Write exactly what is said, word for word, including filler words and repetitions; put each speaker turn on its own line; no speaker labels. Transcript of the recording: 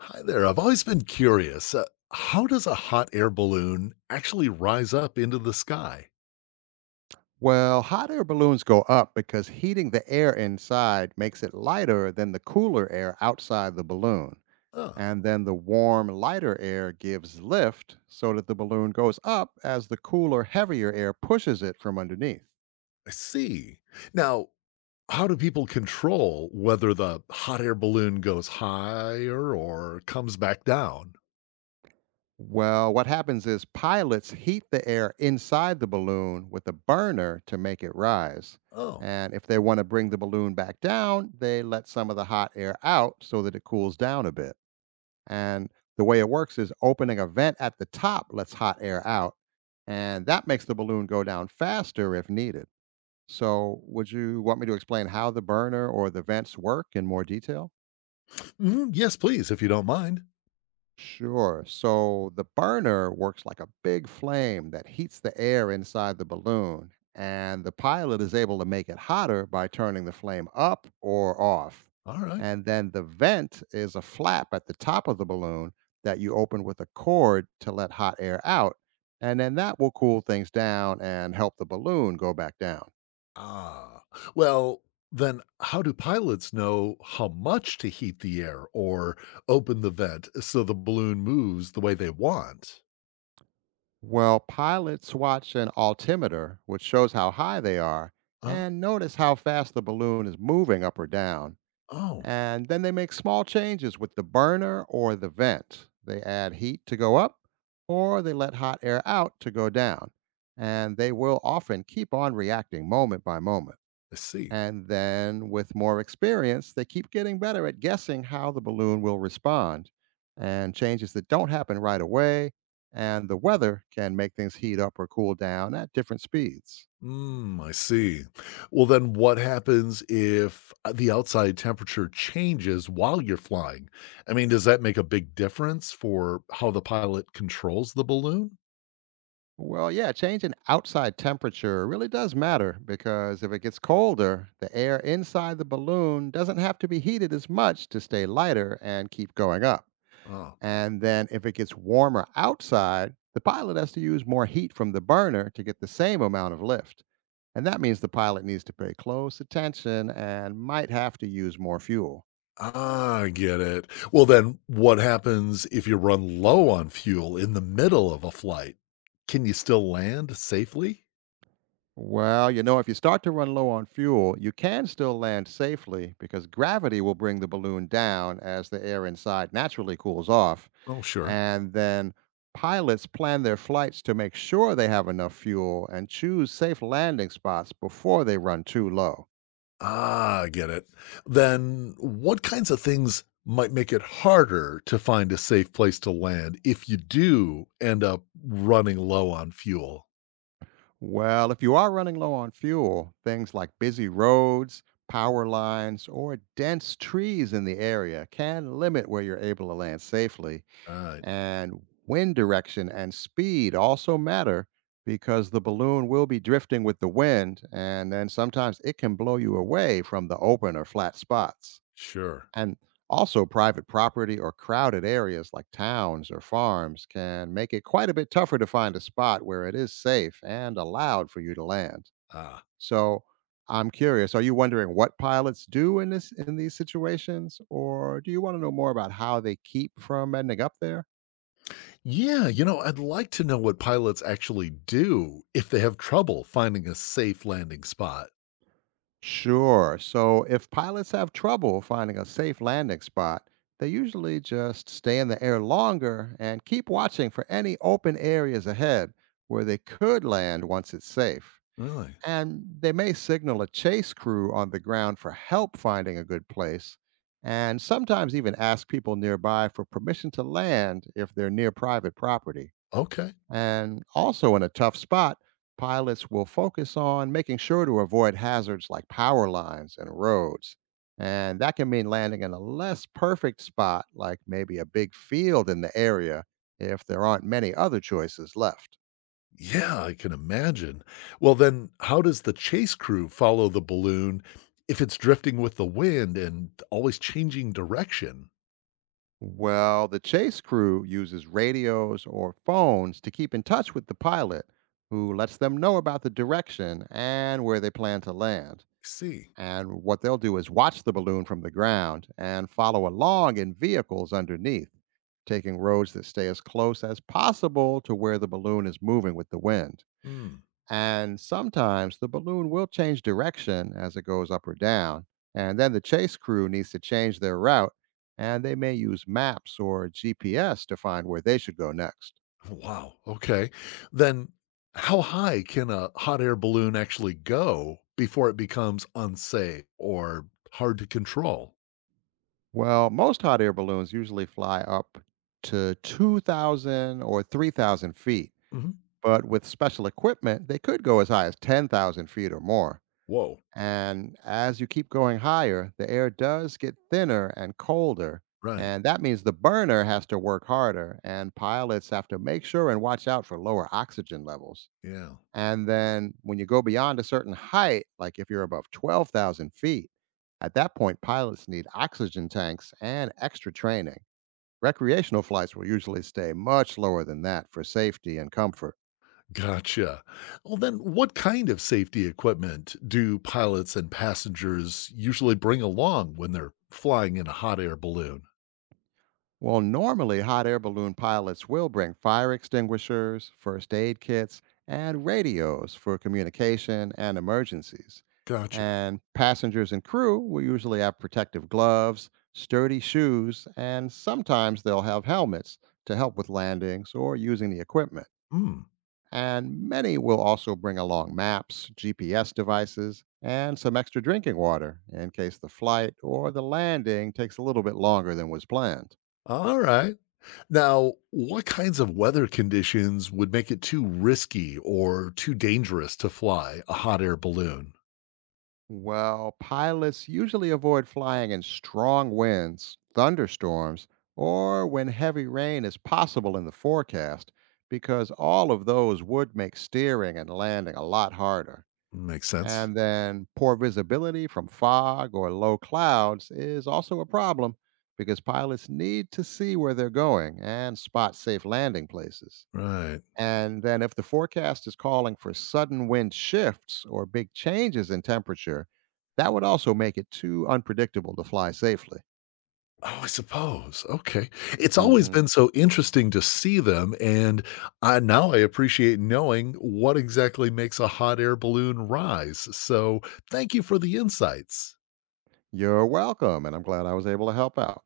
Hi there. I've always been curious. Uh, how does a hot air balloon actually rise up into the sky?
Well, hot air balloons go up because heating the air inside makes it lighter than the cooler air outside the balloon.
Oh,
And then the warm, lighter air gives lift so that the balloon goes up as the cooler, heavier air pushes it from underneath.
I see. Now, how do people control whether the hot air balloon goes higher or comes back down?
Well, what happens is pilots heat the air inside the balloon with a burner to make it rise.
Oh,
And if they want to bring the balloon back down, they let some of the hot air out so that it cools down a bit. And the way it works is opening a vent at the top lets hot air out, and that makes the balloon go down faster if needed. So, would you want me to explain how the burner or the vents work in more detail?
mhm, yes, please, if you don't mind.
Sure. So the burner works like a big flame that heats the air inside the balloon, and the pilot is able to make it hotter by turning the flame up or off.
All right.
And then the vent is a flap at the top of the balloon that you open with a cord to let hot air out. And then that will cool things down and help the balloon go back down.
Ah, well, then how do pilots know how much to heat the air or open the vent so the balloon moves the way they want?
Well, pilots watch an altimeter, which shows how high they are,
Uh,
and notice how fast the balloon is moving up or down.
oh,
And then they make small changes with the burner or the vent. They add heat to go up or they let hot air out to go down. And they will often keep on reacting moment by moment.
I see.
And then with more experience, they keep getting better at guessing how the balloon will respond. And changes that don't happen right away and the weather can make things heat up or cool down at different speeds.
Mm, I see. Well, then what happens if uh, the outside temperature changes while you're flying? I mean, does that make a big difference for how the pilot controls the balloon?
Well, yeah, change in outside temperature really does matter because if it gets colder, the air inside the balloon doesn't have to be heated as much to stay lighter and keep going up.
Oh,
And then if it gets warmer outside, the pilot has to use more heat from the burner to get the same amount of lift. And that means the pilot needs to pay close attention and might have to use more fuel.
I get it. Well, then what happens if you run low on fuel in the middle of a flight? Can you still land safely?
Well, you know, if you start to run low on fuel, you can still land safely because gravity will bring the balloon down as the air inside naturally cools off.
Oh, sure.
And then pilots plan their flights to make sure they have enough fuel and choose safe landing spots before they run too low.
Ah, I get it. Then what kinds of things might make it harder to find a safe place to land if you do end up running low on fuel?
Well, if you are running low on fuel, things like busy roads, power lines, or dense trees in the area can limit where you're able to land safely.
Right.
And wind direction and speed also matter because the balloon will be drifting with the wind, and then sometimes it can blow you away from the open or flat spots.
Sure.
And also, private property or crowded areas like towns or farms can make it quite a bit tougher to find a spot where it is safe and allowed for you to land.
Ah.
So, I'm curious, are you wondering what pilots do in this in these situations, or do you want to know more about how they keep from ending up there?
Yeah, you know, I'd like to know what pilots actually do if they have trouble finding a safe landing spot.
Sure. So if pilots have trouble finding a safe landing spot, they usually just stay in the air longer and keep watching for any open areas ahead where they could land once it's safe.
Really?
And they may signal a chase crew on the ground for help finding a good place, and sometimes even ask people nearby for permission to land if they're near private property.
Okay.
And also, in a tough spot, pilots will focus on making sure to avoid hazards like power lines and roads. And that can mean landing in a less perfect spot, like maybe a big field in the area, if there aren't many other choices left.
Yeah, I can imagine. Well, then how does the chase crew follow the balloon if it's drifting with the wind and always changing direction?
Well, the chase crew uses radios or phones to keep in touch with the pilot, who lets them know about the direction and where they plan to land.
See.
And what they'll do is watch the balloon from the ground and follow along in vehicles underneath, taking roads that stay as close as possible to where the balloon is moving with the wind.
Mm.
And sometimes the balloon will change direction as it goes up or down. And then the chase crew needs to change their route, and they may use maps or G P S to find where they should go next.
Wow. Okay. Then how high can a hot air balloon actually go before it becomes unsafe or hard to control?
Well, most hot air balloons usually fly up to two thousand or three thousand feet.
Hmm.
But with special equipment, they could go as high as ten thousand feet or more.
Whoa.
And as you keep going higher, the air does get thinner and colder.
Right.
And that means the burner has to work harder, and pilots have to make sure and watch out for lower oxygen levels.
Yeah.
And then when you go beyond a certain height, like if you're above twelve thousand feet, at that point, pilots need oxygen tanks and extra training. Recreational flights will usually stay much lower than that for safety and comfort.
Gotcha. Well, then, what kind of safety equipment do pilots and passengers usually bring along when they're flying in a hot air balloon?
Well, normally hot air balloon pilots will bring fire extinguishers, first aid kits, and radios for communication and emergencies.
Gotcha.
And passengers and crew will usually have protective gloves, sturdy shoes, and sometimes they'll have helmets to help with landings or using the equipment.
Hmm.
And many will also bring along maps, G P S devices, and some extra drinking water in case the flight or the landing takes a little bit longer than was planned.
All right. Now, what kinds of weather conditions would make it too risky or too dangerous to fly a hot air balloon?
Well, pilots usually avoid flying in strong winds, thunderstorms, or when heavy rain is possible in the forecast, because all of those would make steering and landing a lot harder.
Makes sense.
And then poor visibility from fog or low clouds is also a problem because pilots need to see where they're going and spot safe landing places.
Right.
And then if the forecast is calling for sudden wind shifts or big changes in temperature, that would also make it too unpredictable to fly safely.
Oh, I suppose. Okay. It's always
Hmm.
been so interesting to see them. And I, now I appreciate knowing what exactly makes a hot air balloon rise. So thank you for the insights.
You're welcome, and I'm glad I was able to help out.